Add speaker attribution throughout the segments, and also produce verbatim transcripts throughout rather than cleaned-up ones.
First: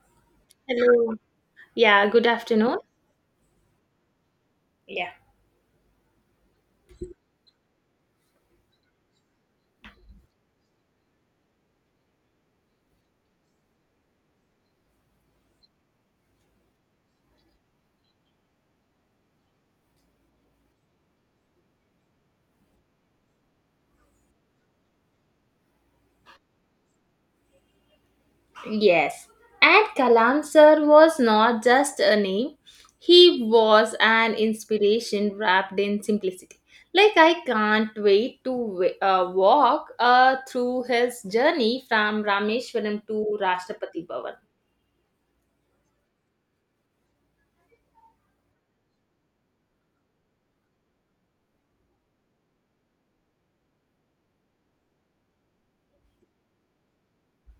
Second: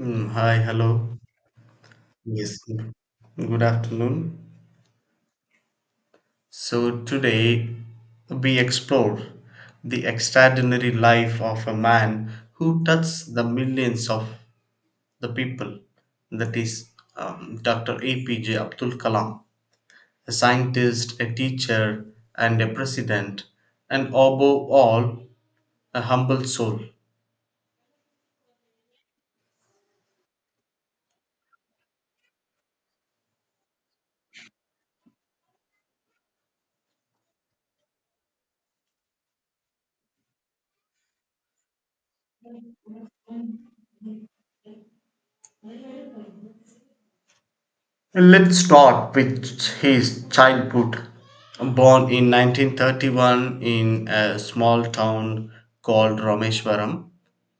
Speaker 1: Mm, hi, hello.
Speaker 2: Hello. Yeah, good
Speaker 1: Yes,
Speaker 2: afternoon.
Speaker 1: good afternoon.
Speaker 2: Yeah.
Speaker 1: So today we explore the extraordinary life of a man who touched the millions of the people. That is um, doctor A P J Abdul Kalam, a scientist, a teacher, and a president, and above all, a humble soul.
Speaker 2: Yes. And Kalam sir was not just a name, he was an inspiration wrapped in simplicity. Like, I can't wait to wa- uh, walk uh, through his journey from Rameshwaram to Rashtrapati Bhavan.
Speaker 1: Let's start with his childhood. Born in nineteen thirty-one in a small town called Rameshwaram,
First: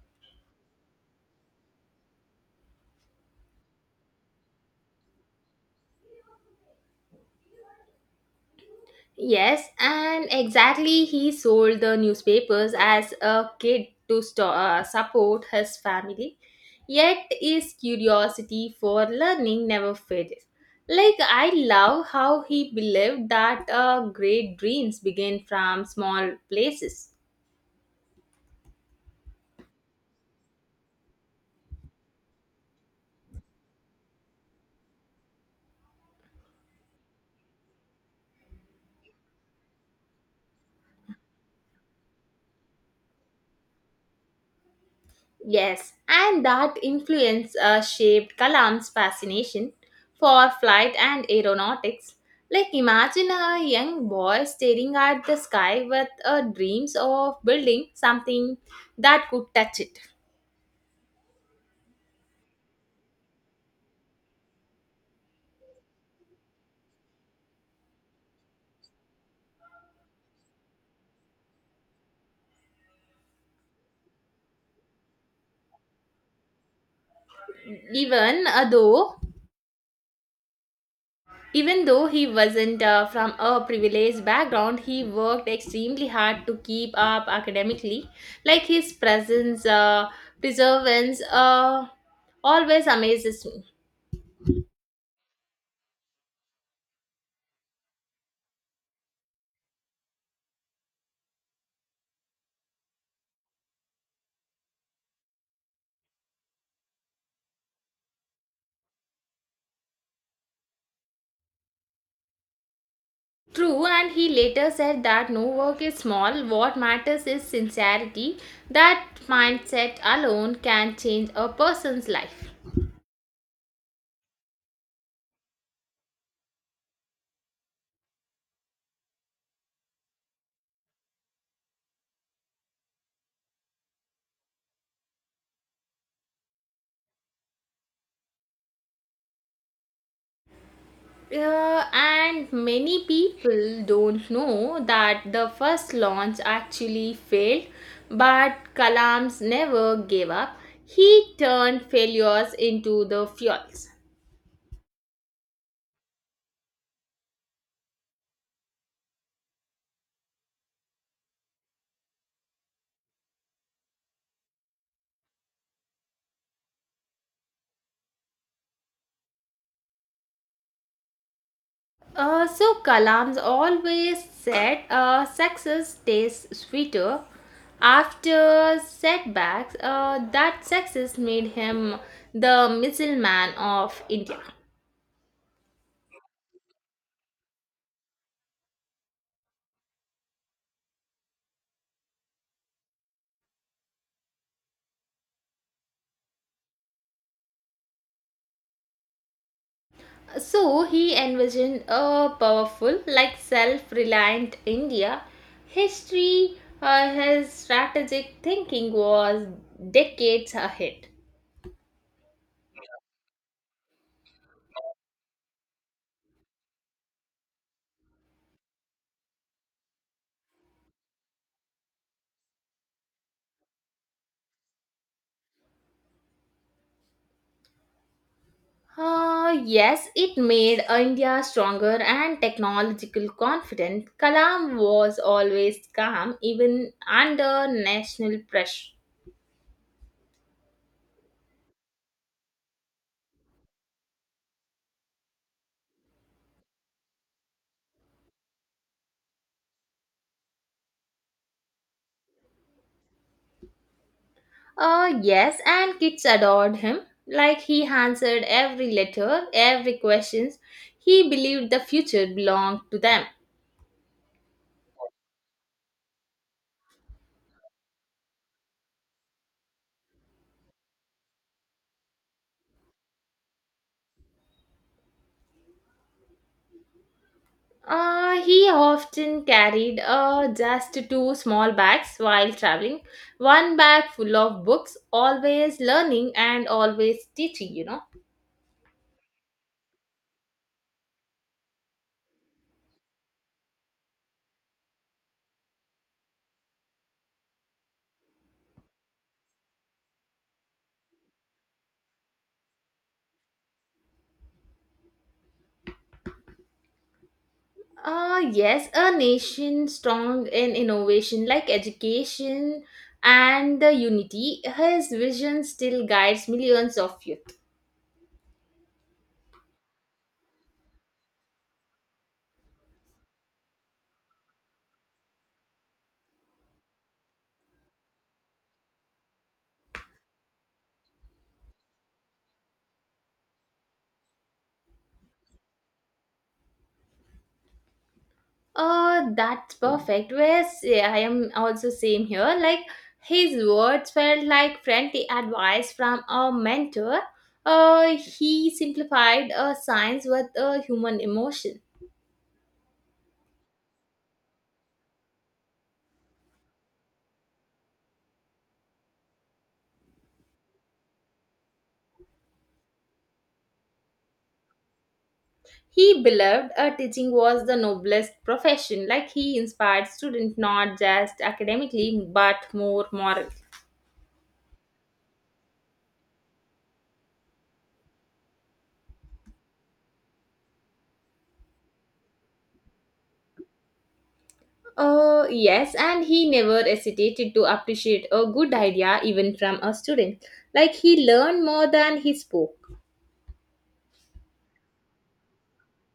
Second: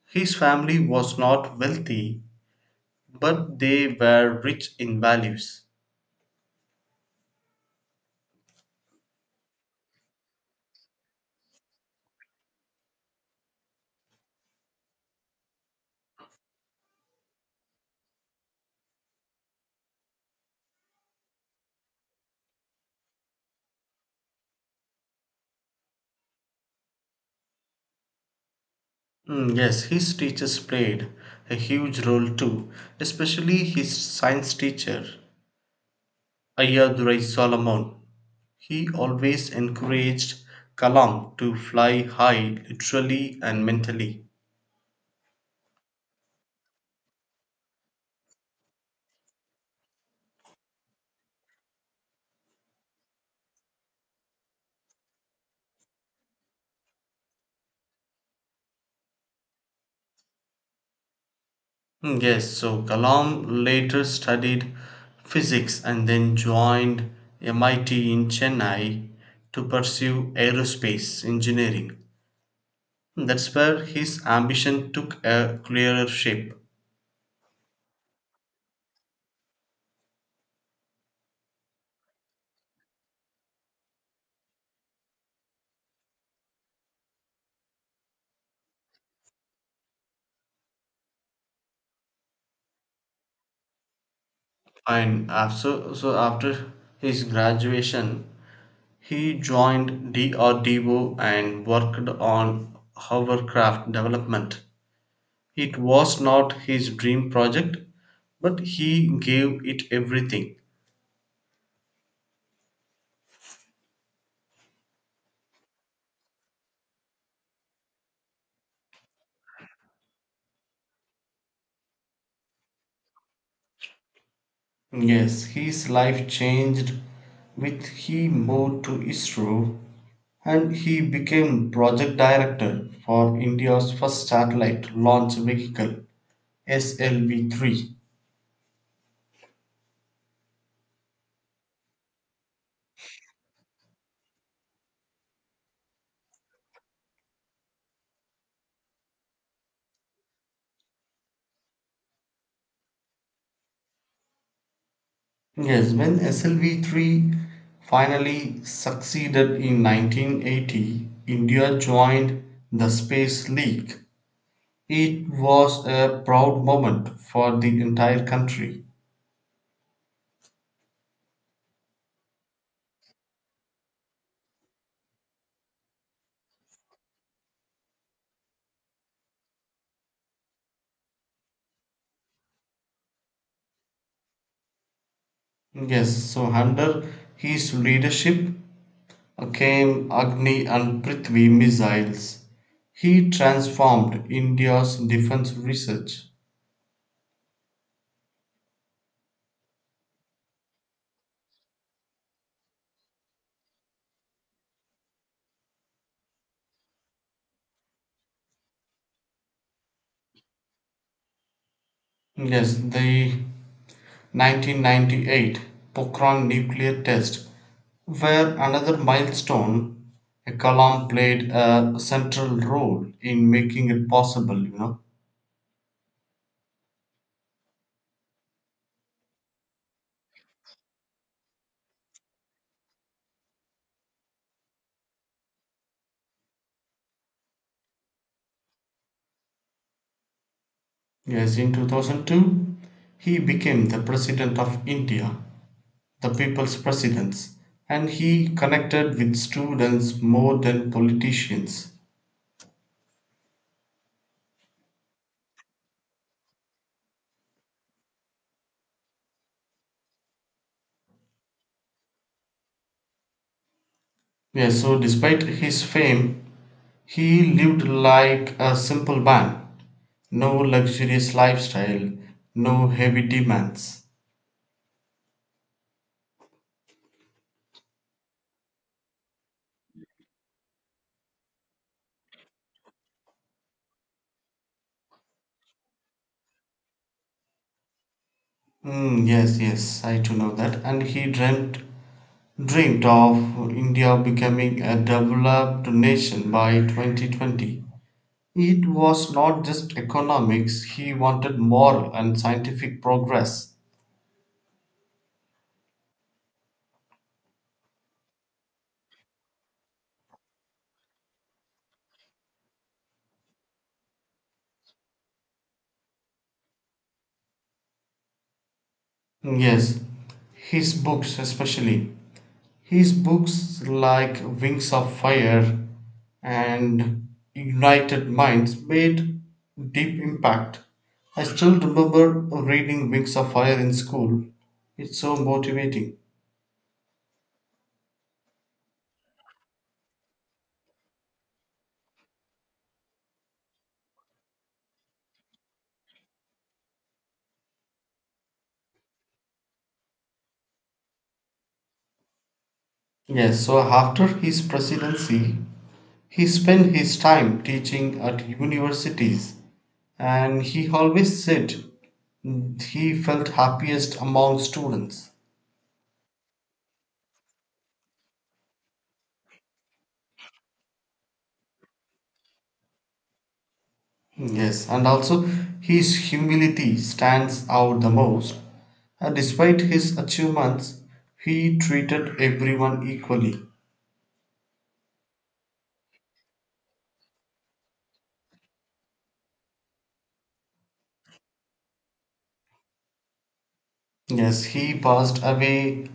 Speaker 1: his family was not wealthy, but they were rich in values.
Speaker 2: Yes, and exactly he sold the newspapers as a kid to sto- uh, support his family. Yet his curiosity for learning never fades. Like I love how he believed that uh, great dreams begin from small places.
Speaker 1: Mm, yes, his teachers played a huge role too, especially his science teacher, Ayadurai Solomon. He always encouraged Kalam to fly high literally and mentally.
Speaker 2: Yes, and that influence uh, shaped Kalam's fascination for flight and aeronautics. Like, imagine a young boy staring at the sky with uh, dreams of building something that could touch it.
Speaker 1: Mm, yes, so Kalam later studied physics and then joined M I T in Chennai to pursue aerospace engineering. Hmm, that's where his ambition took a clearer shape.
Speaker 2: Even uh, though, even though he wasn't uh, from a privileged background, he worked extremely hard to keep up academically. Like his presence, uh, perseverance, uh, always amazes me.
Speaker 1: And after, so so after his graduation, he joined D R D O and worked on hovercraft development. It was not his dream project, but he gave it everything.
Speaker 2: True, and he later said that no work is small, what matters is sincerity. That mindset alone can change a person's life.
Speaker 1: Yes, his life changed with he moved to ISRO and he became project director for India's first satellite launch vehicle S L V three.
Speaker 2: Uh, and many people don't know that the first launch actually failed, but Kalams never gave up. He turned failures into the fuels.
Speaker 1: Yes, when S L V three finally succeeded in nineteen eighty, India joined the Space League. It was a proud moment for the entire country.
Speaker 2: Uh, so Kalam's always said uh, success tastes sweeter. After setbacks, uh, that success made him the missile of India.
Speaker 1: Yes, so under his leadership, came Agni and Prithvi missiles. He transformed India's defense research.
Speaker 2: So he envisioned a powerful, like self reliant India. History, uh, his strategic thinking was decades ahead.
Speaker 1: Yes, the nineteen ninety-eight Pokhran nuclear test were another milestone. A Kalam played a central role in making it possible, you know.
Speaker 2: Uh, yes, it made India stronger and technological confident. Kalam was always calm even under national pressure.
Speaker 1: Yes, in two thousand two, he became the president of India, the people's president, and he connected with students more than politicians.
Speaker 2: Uh, yes, and kids adored him. Like he answered every letter, every question. He believed the future belonged to them.
Speaker 1: Yes, so despite his fame, he lived like a simple man. No luxurious lifestyle, no heavy demands.
Speaker 2: Uh, he often carried uh, just two small bags while traveling. One bag full of books, always learning and always teaching, you know.
Speaker 1: Mm, yes, yes, I do know that. And he dreamt dreamed of India becoming a developed nation by twenty twenty. It was not just economics, he wanted moral and scientific progress.
Speaker 2: Uh, yes, a nation strong in innovation like education and the unity. His vision still guides millions of youth.
Speaker 1: Hmm, yes, his books, especially his books like Wings of Fire and United Minds, made deep impact. I still remember reading Wings of Fire in school. It's so motivating.
Speaker 2: Uh, that's perfect. Whereas yeah, I am also same here. Like his words felt like friendly advice from a mentor. Uh, he simplified uh, science with a human emotion.
Speaker 1: Yes, so after his presidency, he spent his time teaching at universities and he always said he felt happiest among students.
Speaker 2: He believed uh, teaching was the noblest profession, like he inspired students not just academically but more morally.
Speaker 1: Mm-hmm. Yes, and also his humility stands out the most. Uh, Despite his achievements, he treated everyone equally.
Speaker 2: Uh, yes, and he never hesitated to appreciate a good idea even from a student. Like he learned more than he spoke.
Speaker 1: Yes, he passed away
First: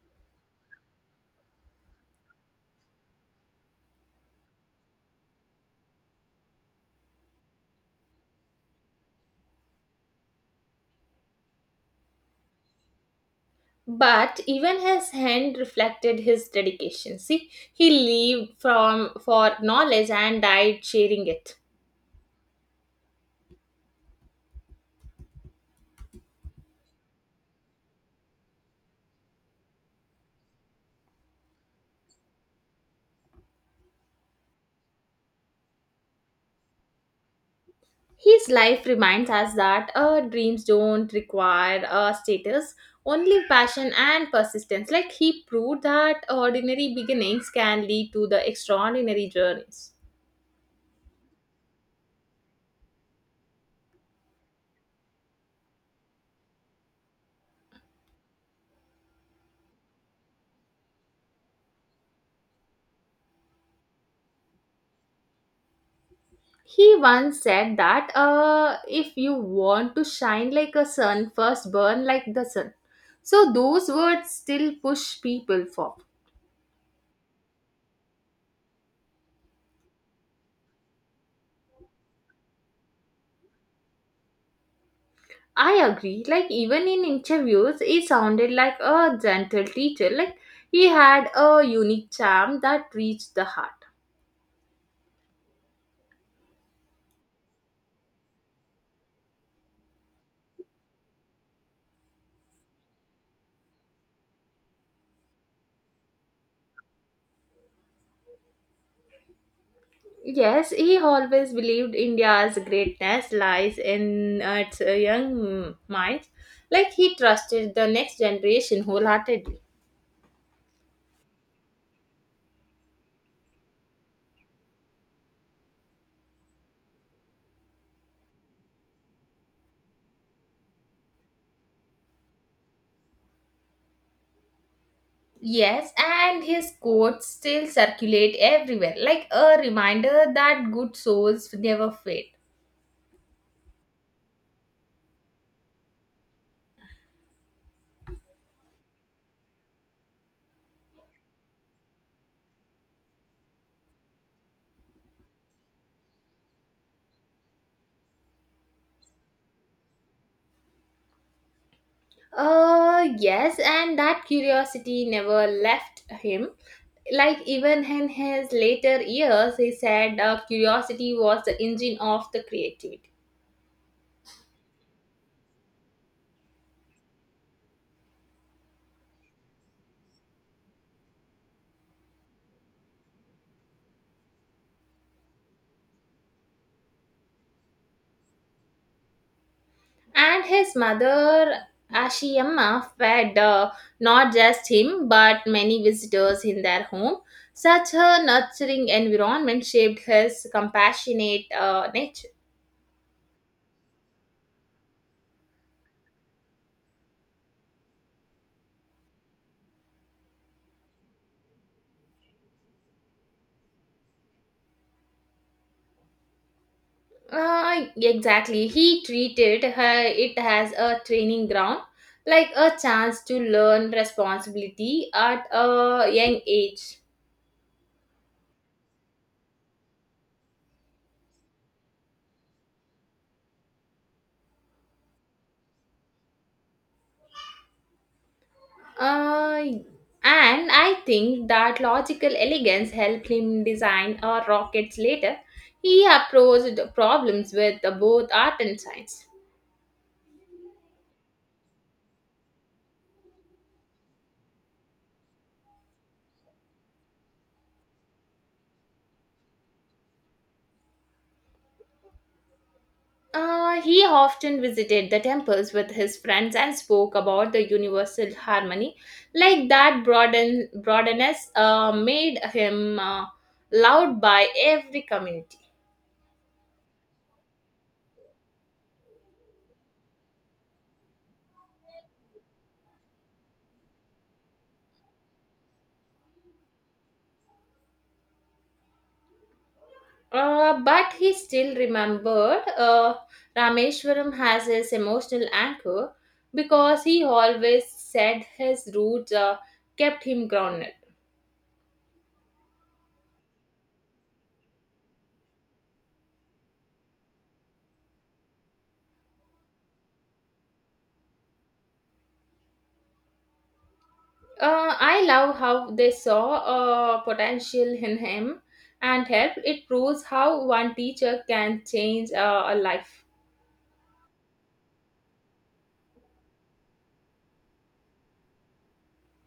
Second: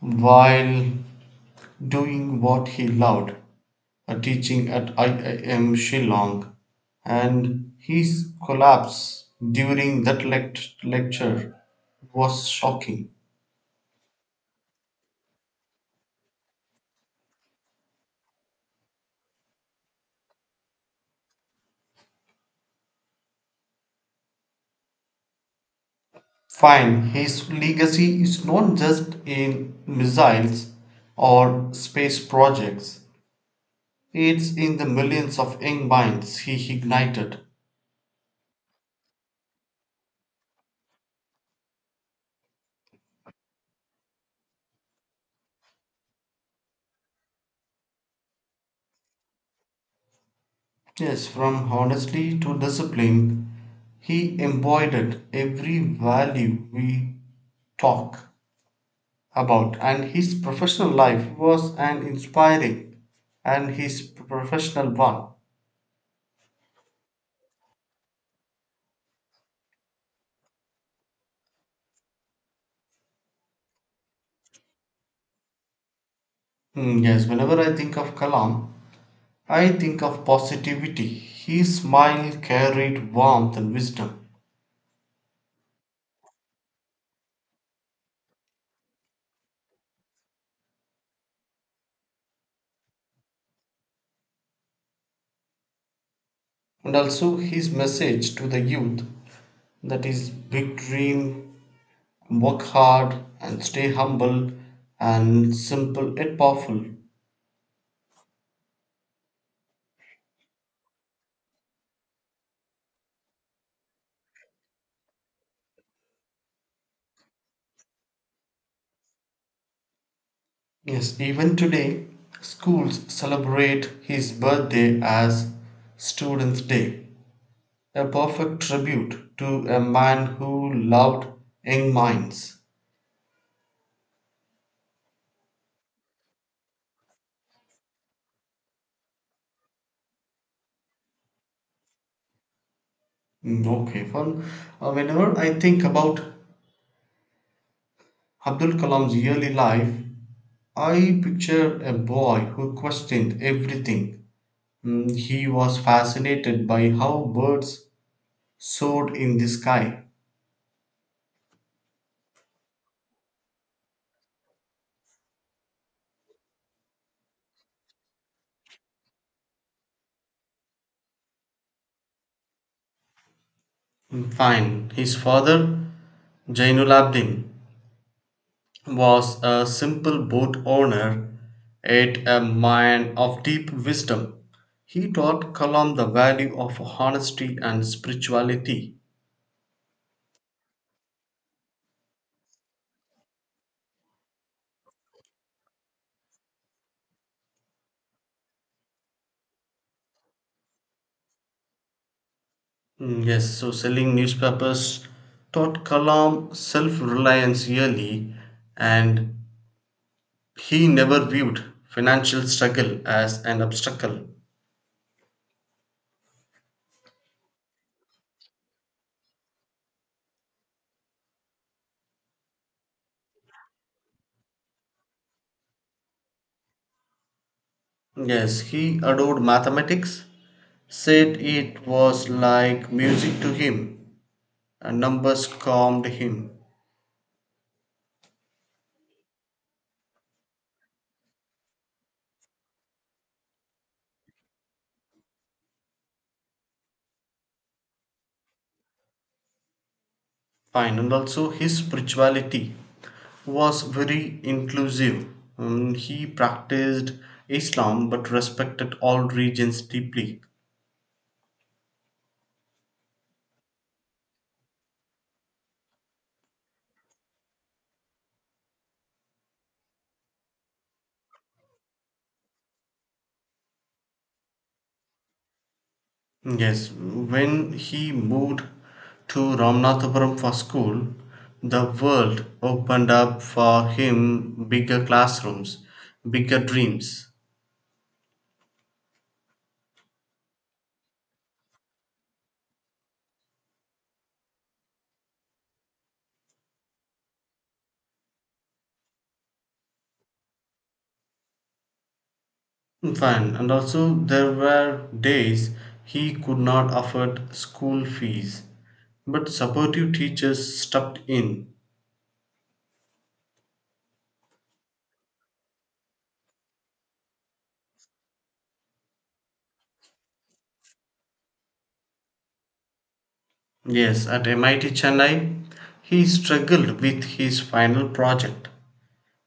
Speaker 1: while doing what he loved, uh, teaching at I I M Shillong, and his collapse during that lect- lecture was shocking.
Speaker 2: But even his hand reflected his dedication. See, he lived from for knowledge and died sharing it.
Speaker 1: Fine, his legacy is not just in missiles or space projects, it's in the millions of young minds he ignited.
Speaker 2: His life reminds us that uh, dreams don't require uh, status, only passion and persistence. Like he proved that ordinary beginnings can lead to the extraordinary journeys.
Speaker 1: Yes, from honesty to discipline, he embodied every value we talk about, and his professional life was an inspiring and his professional one.
Speaker 2: He once said that uh, if you want to shine like a sun, first burn like the sun. So those words still push people forward.
Speaker 1: Mm, yes, whenever I think of Kalam, I think of positivity. His smile carried warmth and wisdom.
Speaker 2: I agree. Like even in interviews, he sounded like a gentle teacher. Like he had a unique charm that reached the heart.
Speaker 1: And also his message to the youth, that is, big dream, work hard, and stay humble, and simple and powerful.
Speaker 2: Yes, he always believed India's greatness lies in its uh, young minds. Like he trusted the next generation wholeheartedly.
Speaker 1: Yes, even today, schools celebrate his birthday as Students' Day, a perfect tribute to a man who loved young minds.
Speaker 2: Yes, and his quotes still circulate everywhere, like a reminder that good souls never fade.
Speaker 1: Mm, okay, fun. Uh, whenever I think about Abdul Kalam's early life, I picture a boy who questioned everything. Mm, he was fascinated by how birds soared in the sky.
Speaker 2: Uh, yes, and that curiosity never left him. Like even in his later years, he said uh, curiosity was the engine of the creativity.
Speaker 1: Mm, fine. His father, Jainul Abdin, was a simple boat owner, yet a man of deep wisdom. He taught Kalam the value of honesty and spirituality.
Speaker 2: And his mother Ashiyama fed uh, not just him but many visitors in their home. Such a nurturing environment shaped his compassionate uh, nature.
Speaker 1: Mm, yes, so selling newspapers taught Kalam self reliance early, and he never viewed financial struggle as an obstacle.
Speaker 2: Uh, exactly, he treated her, it as a training ground, like a chance to learn responsibility at a young age.
Speaker 1: Yes, he adored mathematics, said it was like music to him, and numbers calmed him.
Speaker 2: Uh, and I think that logical elegance helped him design our rockets later. He approached problems with both art and science.
Speaker 1: Fine, and also his spirituality was very inclusive. Mm, he practiced Islam but respected all religions deeply.
Speaker 2: Uh, he often visited the temples with his friends and spoke about the universal harmony. Like that broaden, broadness uh, made him uh, loved by every community.
Speaker 1: Yes, when he moved to Ramnathapuram for school, the world opened up for him: bigger classrooms, bigger dreams.
Speaker 2: Uh, but he still remembered uh, Rameshwaram has his emotional anchor because he always said his roots uh, kept him grounded.
Speaker 1: Fine, and also there were days he could not afford school fees, but supportive teachers stepped in.
Speaker 2: Uh, I love how they saw uh, potential in him and helped. It proves how one teacher can change uh, a life.
Speaker 1: Yes, at M I T Chennai, he struggled with his final project.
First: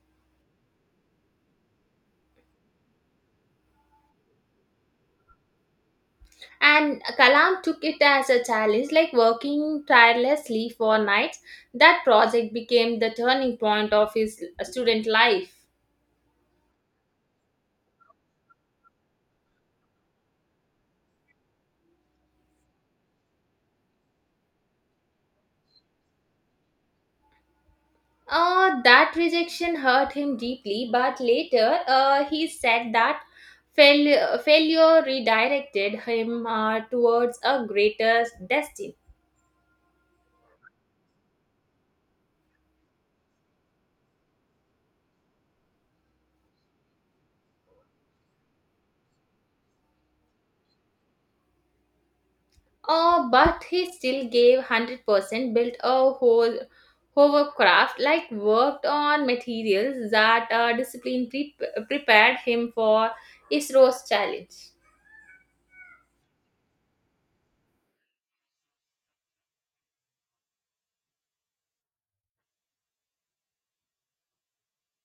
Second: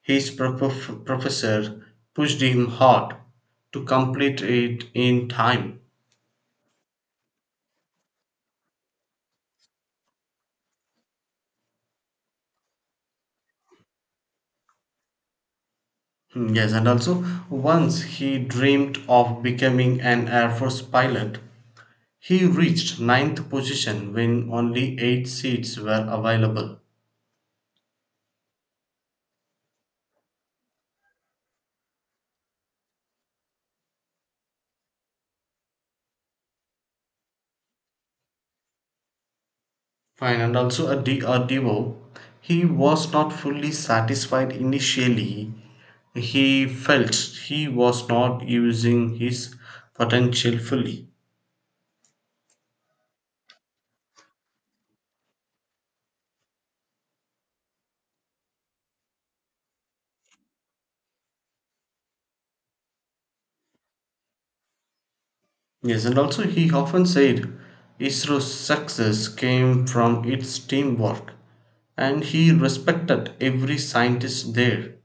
Speaker 1: His prof- professor pushed him hard to complete it in time.
Speaker 2: And Kalam took it as a challenge, like working tirelessly for nights. That project became the turning point of his student life.
Speaker 1: Hmm, yes, and also once he dreamed of becoming an Air Force pilot. He reached ninth position when only eight seats were available.
Speaker 2: Uh, that rejection hurt him deeply, but later uh, he said that fail- failure redirected him uh, towards a greater destiny.
Speaker 1: Fine, and also at D R D O, he was not fully satisfied initially. He felt he was not using his potential fully.
Speaker 2: Uh, but he still gave one hundred percent, built a whole hovercraft, like worked on materials that uh, discipline pre- prepared him for ISRO's challenge.
Speaker 1: Yes, and also he often said ISRO's success came from its teamwork, and he respected every scientist there.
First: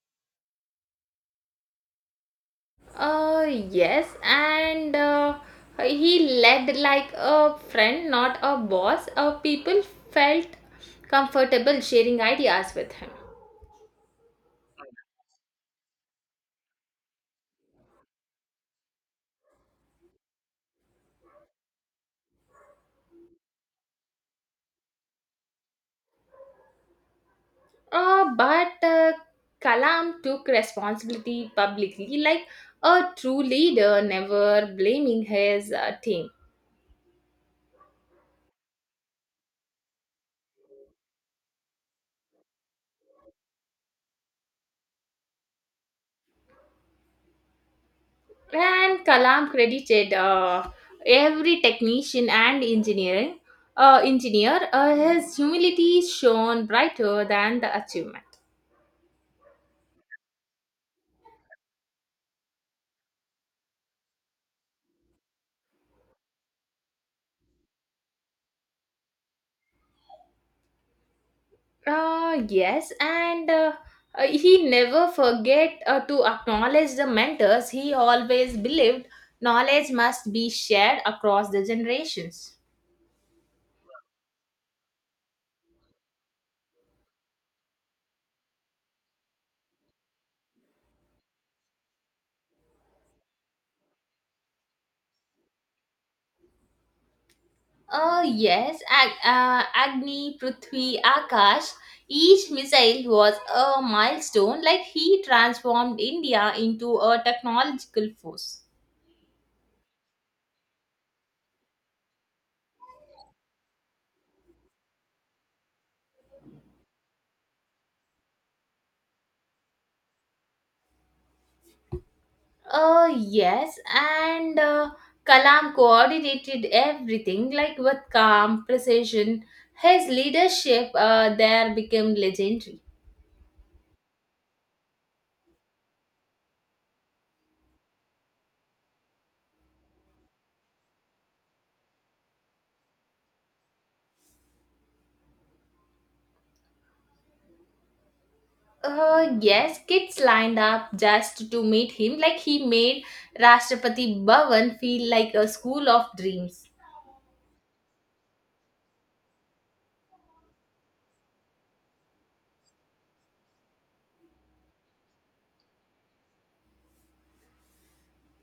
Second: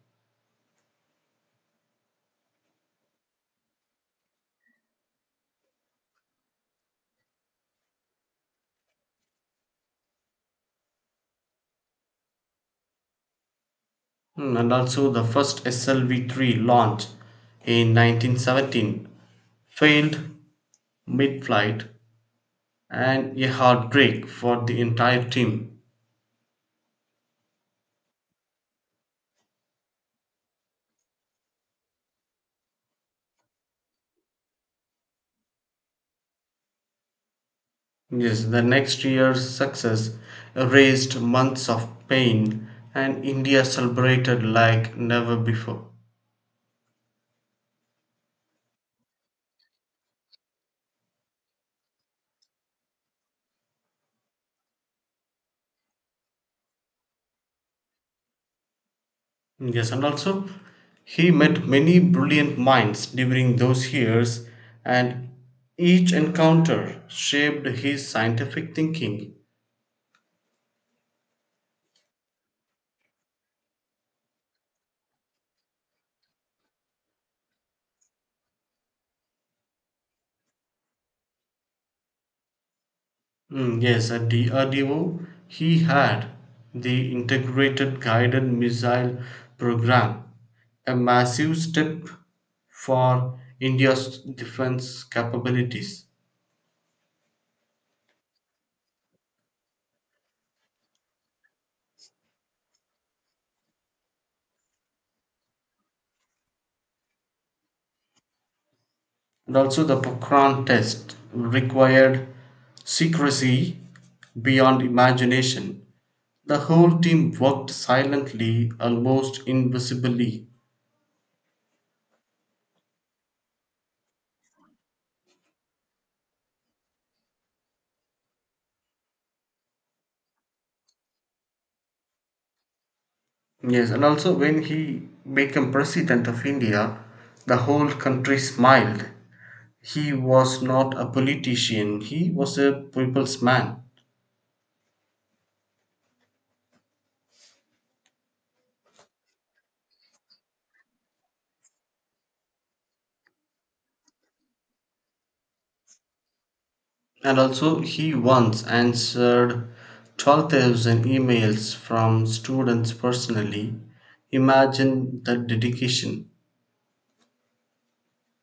Speaker 2: Uh, yes, and uh, he led like a friend, not a boss. Uh, people felt comfortable sharing ideas with him.
Speaker 1: Mm, and also, the first S L V three launch in nineteen seventeen failed mid flight, and a heartbreak for the entire team.
Speaker 2: Uh, but uh, Kalam took responsibility publicly, like a true leader, never blaming his uh, team.
Speaker 1: Yes, the next year's success erased months of pain, and India celebrated like never before.
Speaker 2: And Kalam credited uh, every technician and engineering uh, engineer. Uh, his humility shone brighter than the achievement.
Speaker 1: Yes, and also he met many brilliant minds during those years, and each encounter shaped his scientific thinking.
Speaker 2: Uh, yes, and uh, uh, he never forget uh, to acknowledge the mentors. He always believed knowledge must be shared across the generations.
Speaker 1: Mm, yes, at the R D O, he had the Integrated Guided Missile Program, a massive step for India's defense capabilities.
Speaker 2: Uh, yes, Ag- uh, Agni, Prithvi, Akash, each missile was a milestone, like he transformed India into a technological force.
Speaker 1: And also, the Pokhran test required secrecy beyond imagination. The whole team worked silently, almost invisibly.
Speaker 2: Uh, yes, and uh, Kalam coordinated everything like with calm precision. His leadership uh, there became legendary.
Speaker 1: Yes, and also when he became president of India, the whole country smiled. He was not a politician, he was a people's man.
Speaker 2: Uh, yes, kids lined up just to meet him, like he made Rashtrapati Bhavan feel like a school of dreams.
Speaker 1: And also, he once answered twelve thousand emails from students personally. Imagine the dedication.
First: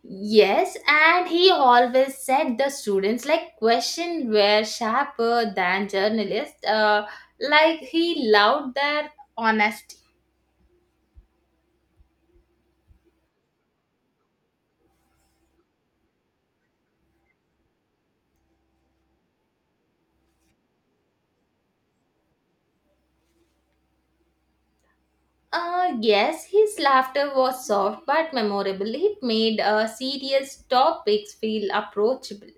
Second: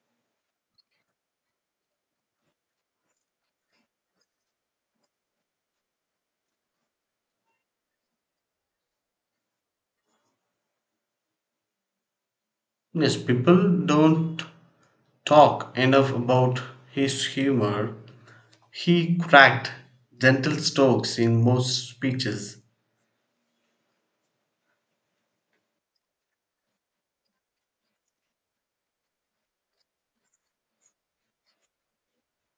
Speaker 2: Yes, and he always said the students like question were sharper than journalists. Uh, like he loved their honesty.
Speaker 1: Yes, people don't talk enough about his humor. He cracked gentle strokes in most speeches,
Speaker 2: Uh, yes, his laughter was soft but memorable. It made uh, serious topics feel approachable.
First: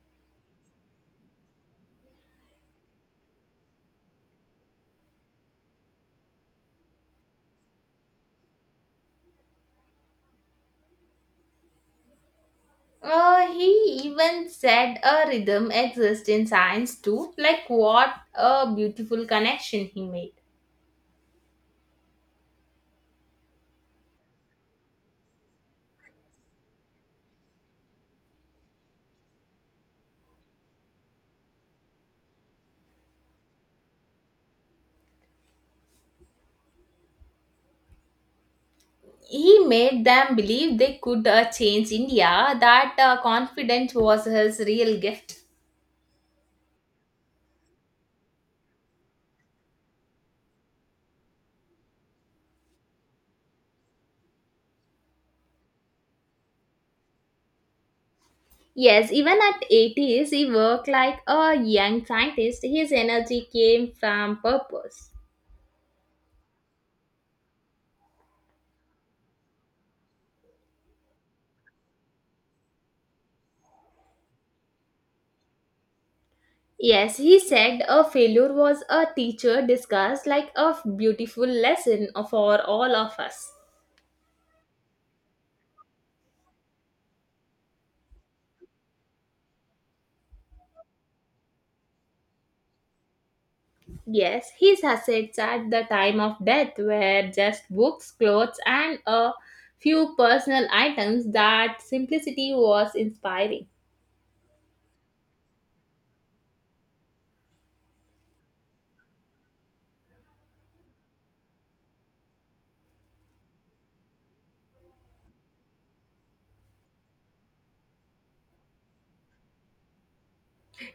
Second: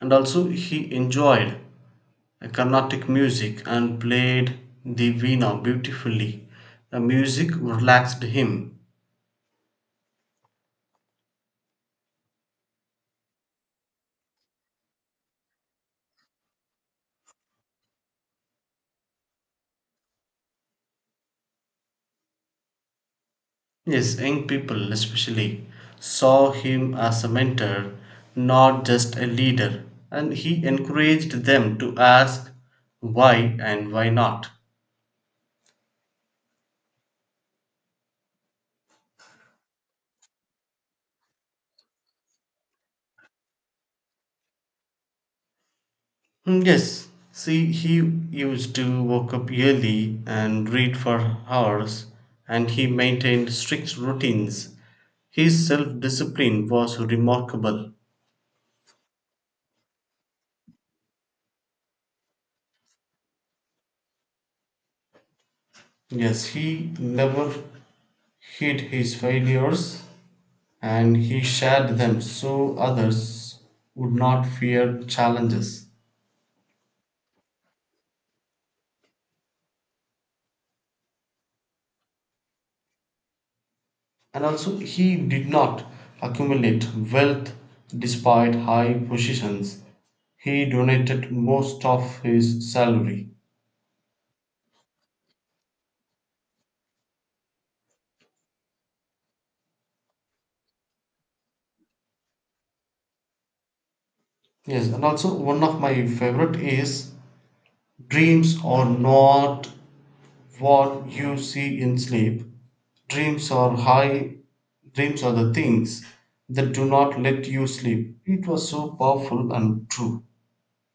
Speaker 1: and also he enjoyed Carnatic music and played the veena beautifully. The music relaxed him.
Speaker 2: Uh, he even said a rhythm exists in science too. Like, what a beautiful connection he made.
Speaker 1: Yes, young people especially saw him as a mentor, not just a leader, and he encouraged them to ask why and why not.
Speaker 2: He made them believe they could uh, change India. That uh, confidence was his real gift.
Speaker 1: Hmm, yes, see, he used to wake up early and read for hours, and he maintained strict routines. His self discipline was remarkable.
Speaker 2: Yes, even at eighties, he worked like a young scientist. His energy came from purpose.
Speaker 1: Yes, he never hid his failures and he shared them so others would not fear challenges.
Speaker 2: Yes, he said a failure was a teacher discussed like a beautiful lesson for all of us.
Speaker 1: And also he did not accumulate wealth. Despite high positions, he donated most of his salary.
Speaker 2: Yes, his assets at the time of death were just books, clothes, and a few personal items that simplicity was inspiring.
Speaker 1: Yes, and also one of my favorite is: dreams are not what you see in sleep, dreams are high, dreams are the things that do not let you sleep. It was so powerful and true.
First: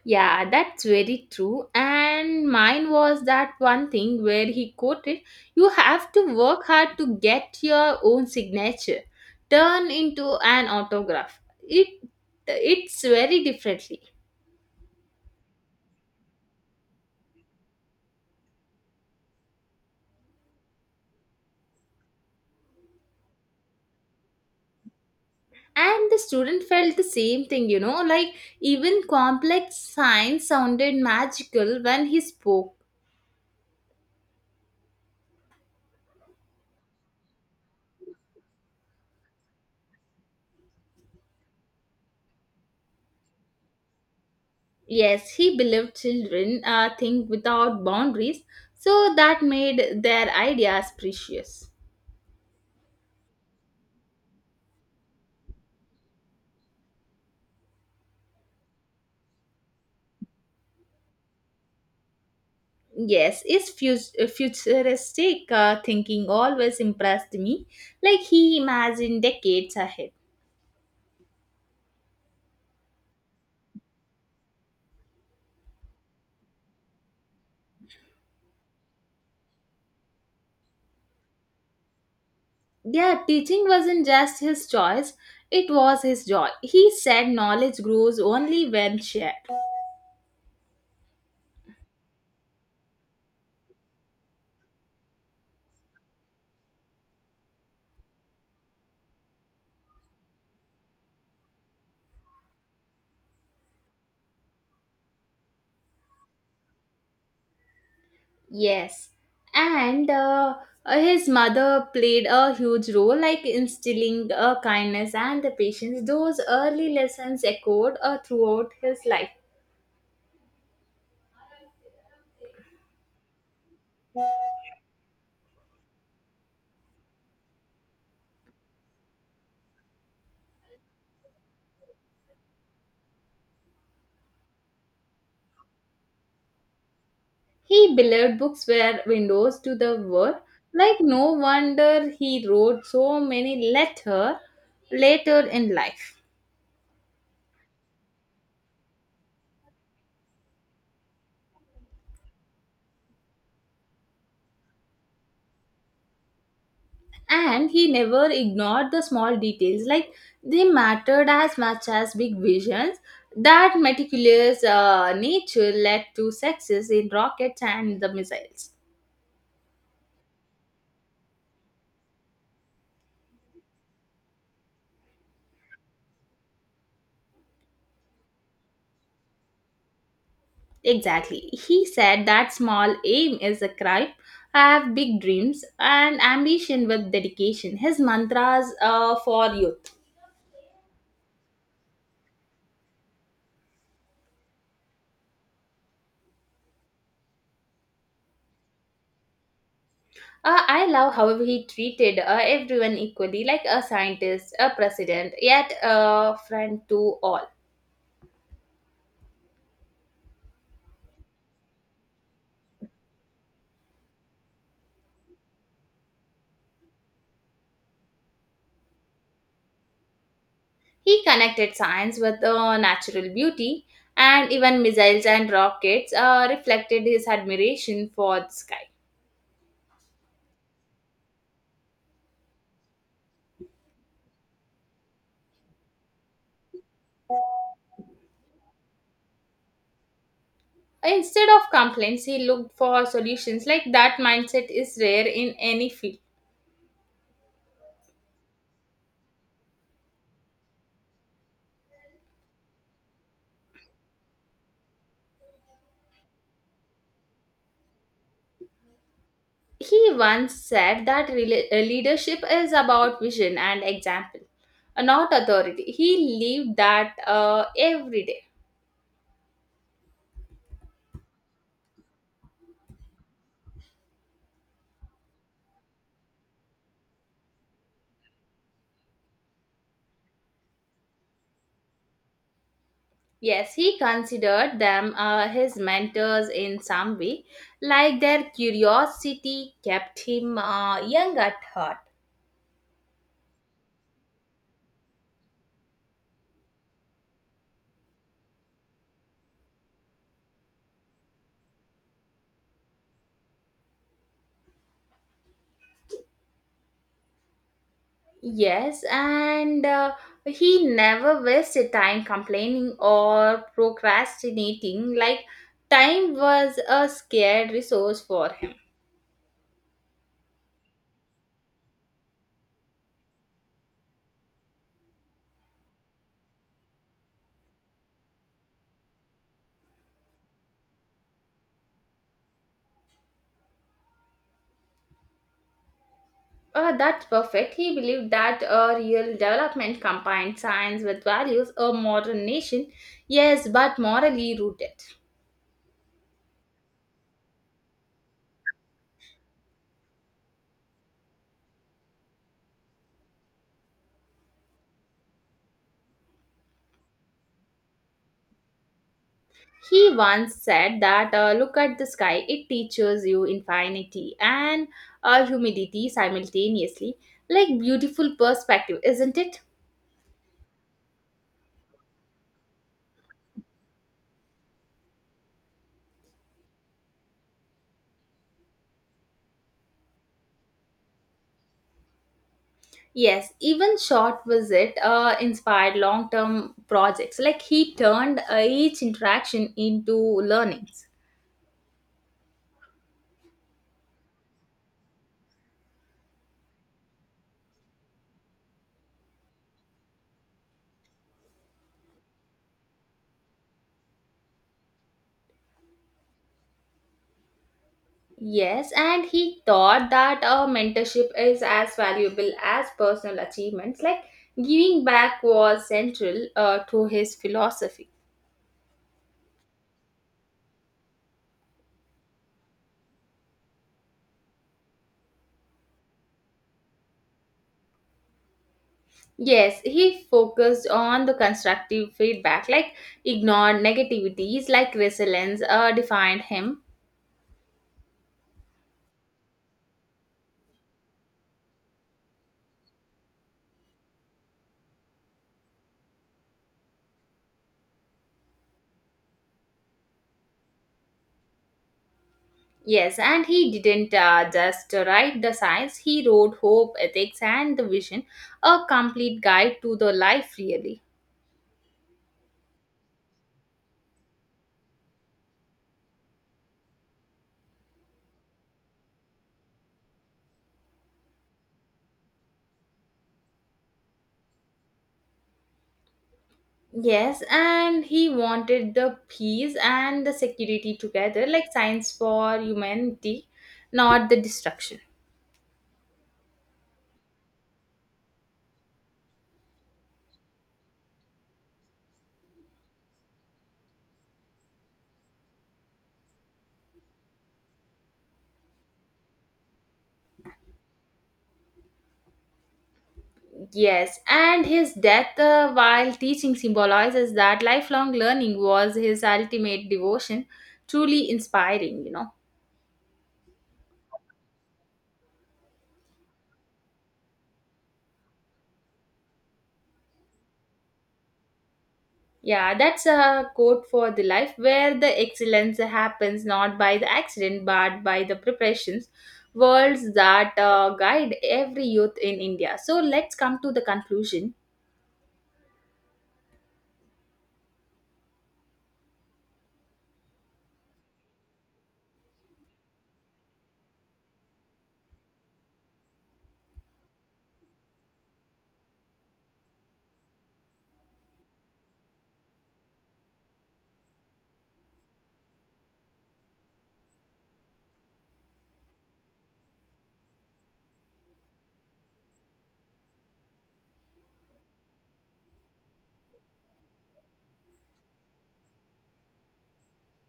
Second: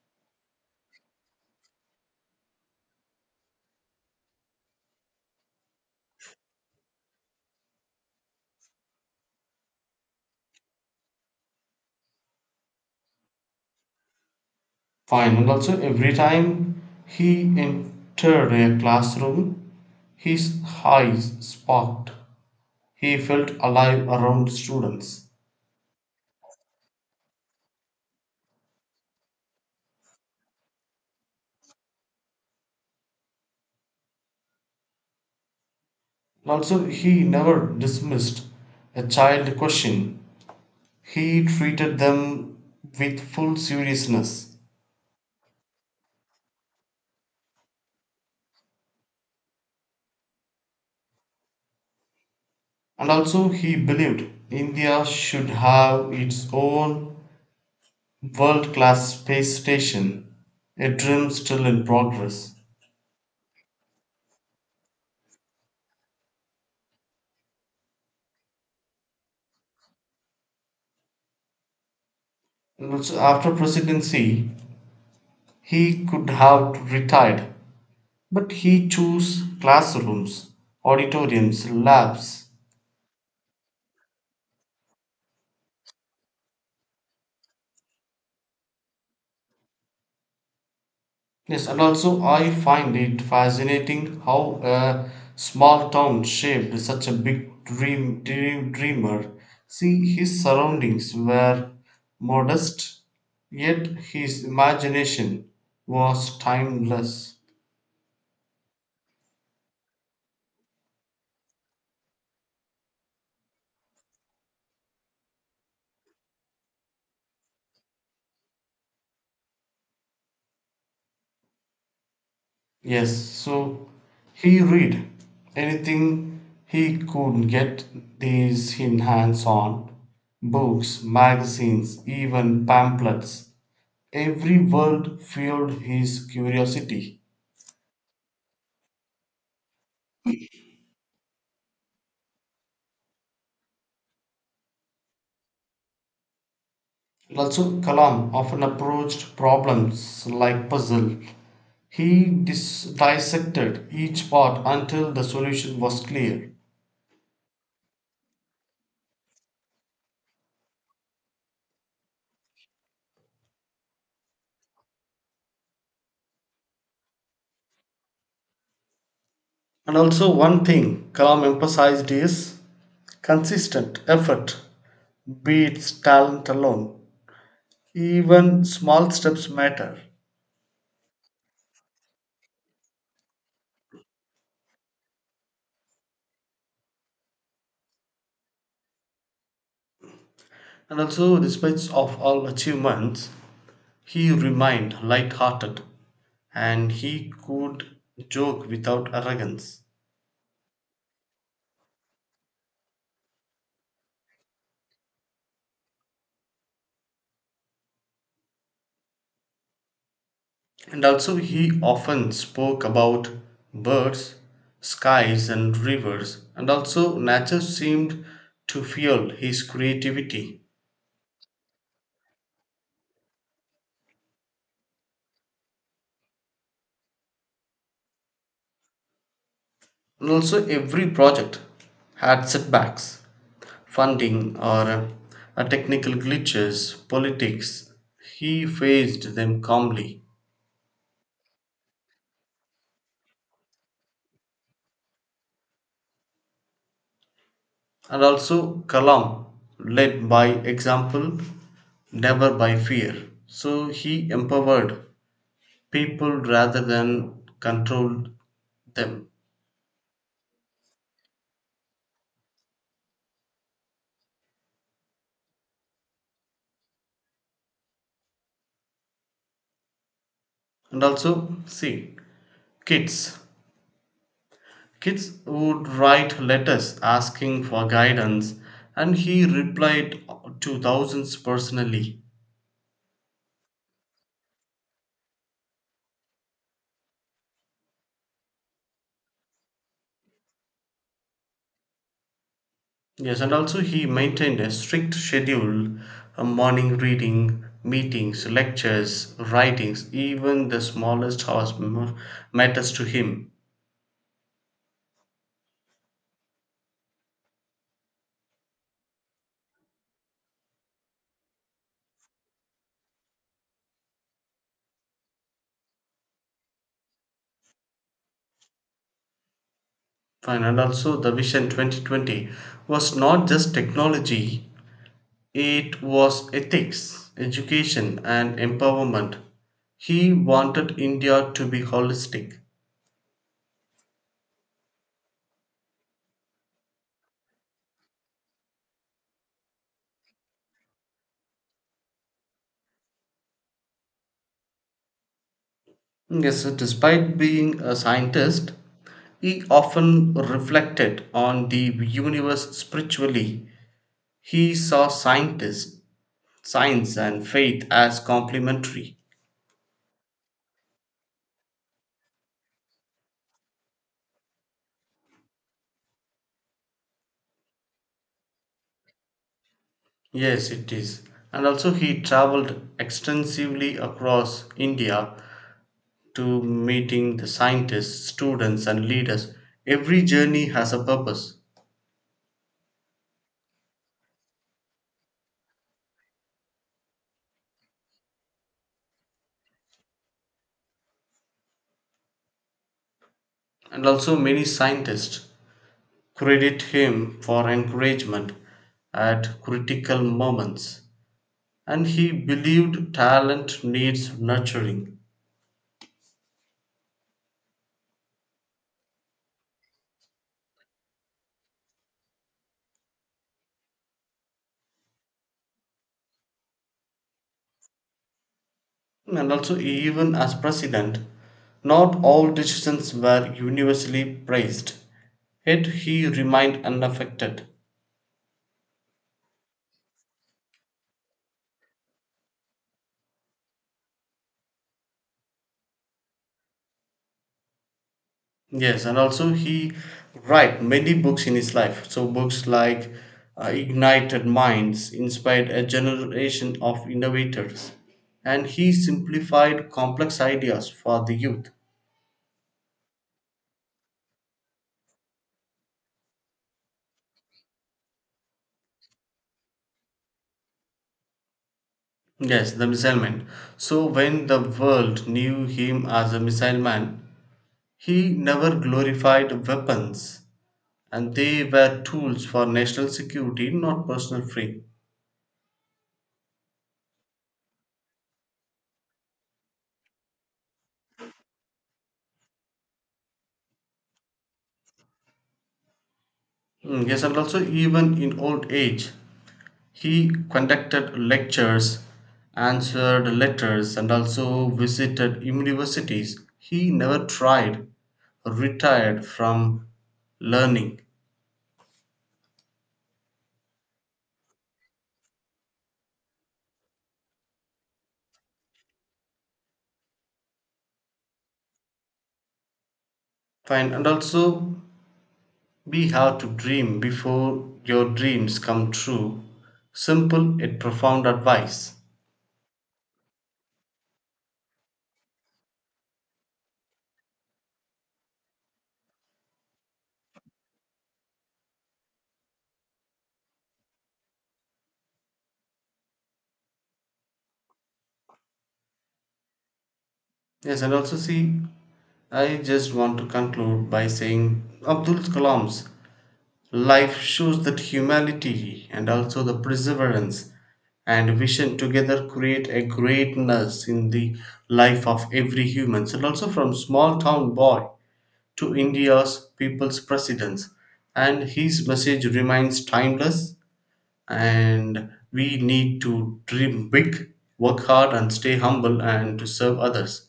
Speaker 2: Yeah, that's very true. And mine was that one thing where he quoted, "You have to work hard to get your own signature, turn into an autograph." It it's very differently.
Speaker 1: Fine, and also every time he entered a classroom, his eyes sparkled. He felt alive around students.
Speaker 2: And the student felt the same thing, you know, like even complex science sounded magical when he spoke.
Speaker 1: And also he never dismissed a child question. He treated them with full seriousness.
Speaker 2: Yes, he believed children uh, think without boundaries, so that made their ideas precious.
Speaker 1: And also he believed India should have its own world class space station, a dream still in progress.
Speaker 2: Yes, his fus- uh, futuristic uh, thinking always impressed me, like he imagined decades ahead.
Speaker 1: And also after presidency, he could have retired, but he chose classrooms, auditoriums, labs.
Speaker 2: Yeah, teaching wasn't just his choice, it was his joy. He said knowledge grows only when shared.
Speaker 1: Yes, and also I find it fascinating how a small town shaped such a big dream, dream dreamer. See, his surroundings were modest, yet his imagination was timeless.
Speaker 2: Yes, and uh, uh, his mother played a huge role, like instilling uh, kindness and the patience. Those early lessons echoed uh, throughout his life.
Speaker 1: Yes, so he read anything he could get his hands on: books, magazines, even pamphlets. Every word fueled his curiosity.
Speaker 2: He believed books were windows to the world. Like no wonder he wrote so many letters later in life.
Speaker 1: Also, Kalam often approached problems like puzzle. He dis- dissected each part until the solution was clear.
Speaker 2: And he never ignored the small details. Like they mattered as much as big visions. That meticulous uh, nature led to success in rockets and the missiles.
Speaker 1: And also, one thing Kalam emphasized is consistent effort beats talent alone. Even small steps matter.
Speaker 2: Exactly. He said that small aim is a crime. I have big dreams and ambition with dedication. His mantras uh, for youth.
Speaker 1: And also, despite of all achievements, he remained light-hearted, and he could joke without arrogance.
Speaker 2: Uh, I love how he treated uh, everyone equally, like a scientist, a president, yet a friend to all.
Speaker 1: And also, he often spoke about birds, skies, and rivers. And also, nature seemed to fuel his creativity.
Speaker 2: He connected science with uh, natural beauty, and even missiles and rockets uh, reflected his admiration for the sky.
Speaker 1: And also, every project had setbacks: funding, or uh, uh, technical glitches, politics. He faced them calmly.
Speaker 2: Instead of complaints, he looked for solutions. Like that mindset is rare in any field.
Speaker 1: And also, Kalam led by example, never by fear. So he empowered people rather than controlled them.
Speaker 2: He once said that rela- uh, leadership is about vision and example, uh, not authority. He lived that uh, every day.
Speaker 1: And also, see, kids kids would write letters asking for guidance, and he replied to thousands personally.
Speaker 2: Yes, he considered them uh, his mentors in some way, like their curiosity kept him uh, young at heart.
Speaker 1: Yes, and also he maintained a strict schedule: a morning reading, meetings, lectures, writings, even the smallest house m- matters to him.
Speaker 2: Yes, and uh, he never wasted time complaining or procrastinating, like time was a scarce resource for him.
Speaker 1: Fine, and also the Vision twenty twenty was not just technology, it was ethics, education, and empowerment. He wanted India to be holistic.
Speaker 2: Uh, that's perfect. He believed that a real development combined science with values, a modern nation, yes, but morally rooted.
Speaker 1: Yes, despite being a scientist, he often reflected on the universe spiritually. He saw scientists, science, and faith as complementary.
Speaker 2: He once said that uh, look at the sky, it teaches you infinity and uh, humidity simultaneously. Like beautiful perspective, isn't it?
Speaker 1: Yes, it is. And also, he traveled extensively across India to meeting the scientists, students, and leaders. Every journey has a purpose.
Speaker 2: Yes, even short visit uh, inspired long term projects. Like he turned uh, each interaction into learnings.
Speaker 1: And also, many scientists credit him for encouragement at critical moments, and he believed talent needs nurturing.
Speaker 2: Yes, and he thought that a mentorship is as valuable as personal achievements. Like giving back was central uh, to his philosophy.
Speaker 1: And also, even as president, not all decisions were universally praised. Yet he remained unaffected.
Speaker 2: Yes, he focused on the constructive feedback, like ignored negativities, like resilience uh, defined him.
Speaker 1: Yes, and also he wrote many books in his life. So books like uh, Ignited Minds inspired a generation of innovators, and he simplified complex ideas for the youth.
Speaker 2: Yes, and he didn't uh, just write the science, he wrote hope, ethics, and the vision, a complete guide to the life, really.
Speaker 1: Yes, the Missile Man. So, when the world knew him as a Missile Man, he never glorified weapons, and they were tools for national security, not personal free.
Speaker 2: Yes, and he wanted the peace and the security together, like science for humanity, not the destruction.
Speaker 1: Mm, yes, and also, even in old age, he conducted lectures, answered letters, and also visited universities. He never tried, retired from learning.
Speaker 2: Yes, and his death uh, while teaching symbolizes that lifelong learning was his ultimate devotion, truly inspiring, you know.
Speaker 1: Fine, and also be hard to dream before your dreams come true. Simple yet profound advice.
Speaker 2: Yeah, that's a quote for the life where the excellence happens not by the accident but by the preparations, worlds that uh, guide every youth in India. So let's come to the conclusion.
Speaker 1: Yes, and also see, I just want to conclude by saying Abdul Kalam's life shows that humanity and also the perseverance and vision together create a greatness in the life of every human. And also from small town boy to India's people's presidents. And his message remains timeless, and we need to dream big, work hard, and stay humble, and to serve others.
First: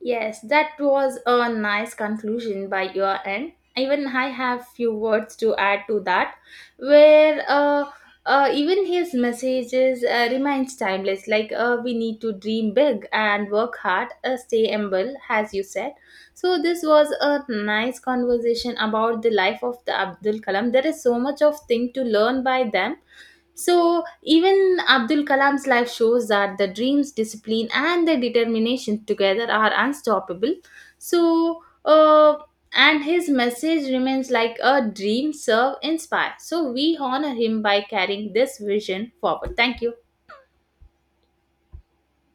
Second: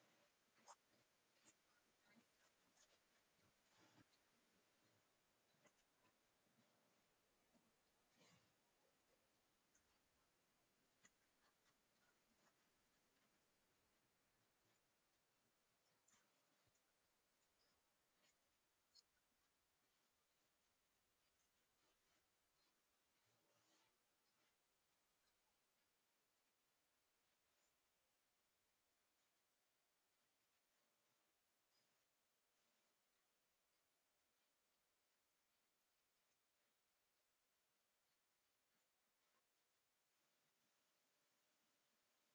Speaker 2: Yes, that was a nice conclusion by your end. Even I have few words to add to that, where uh, uh, even his messages uh, remains timeless. Like uh, we need to dream big and work hard, uh, stay humble, as you said. So this was a nice conversation about the life of the Abdul Kalam. There is so much of thing to learn by them so, even Abdul Kalam's life shows that the dreams, discipline, and the determination together are unstoppable. So, uh, and his message remains like a dream, serve, inspire. So, we honor him by carrying this vision forward. Thank you.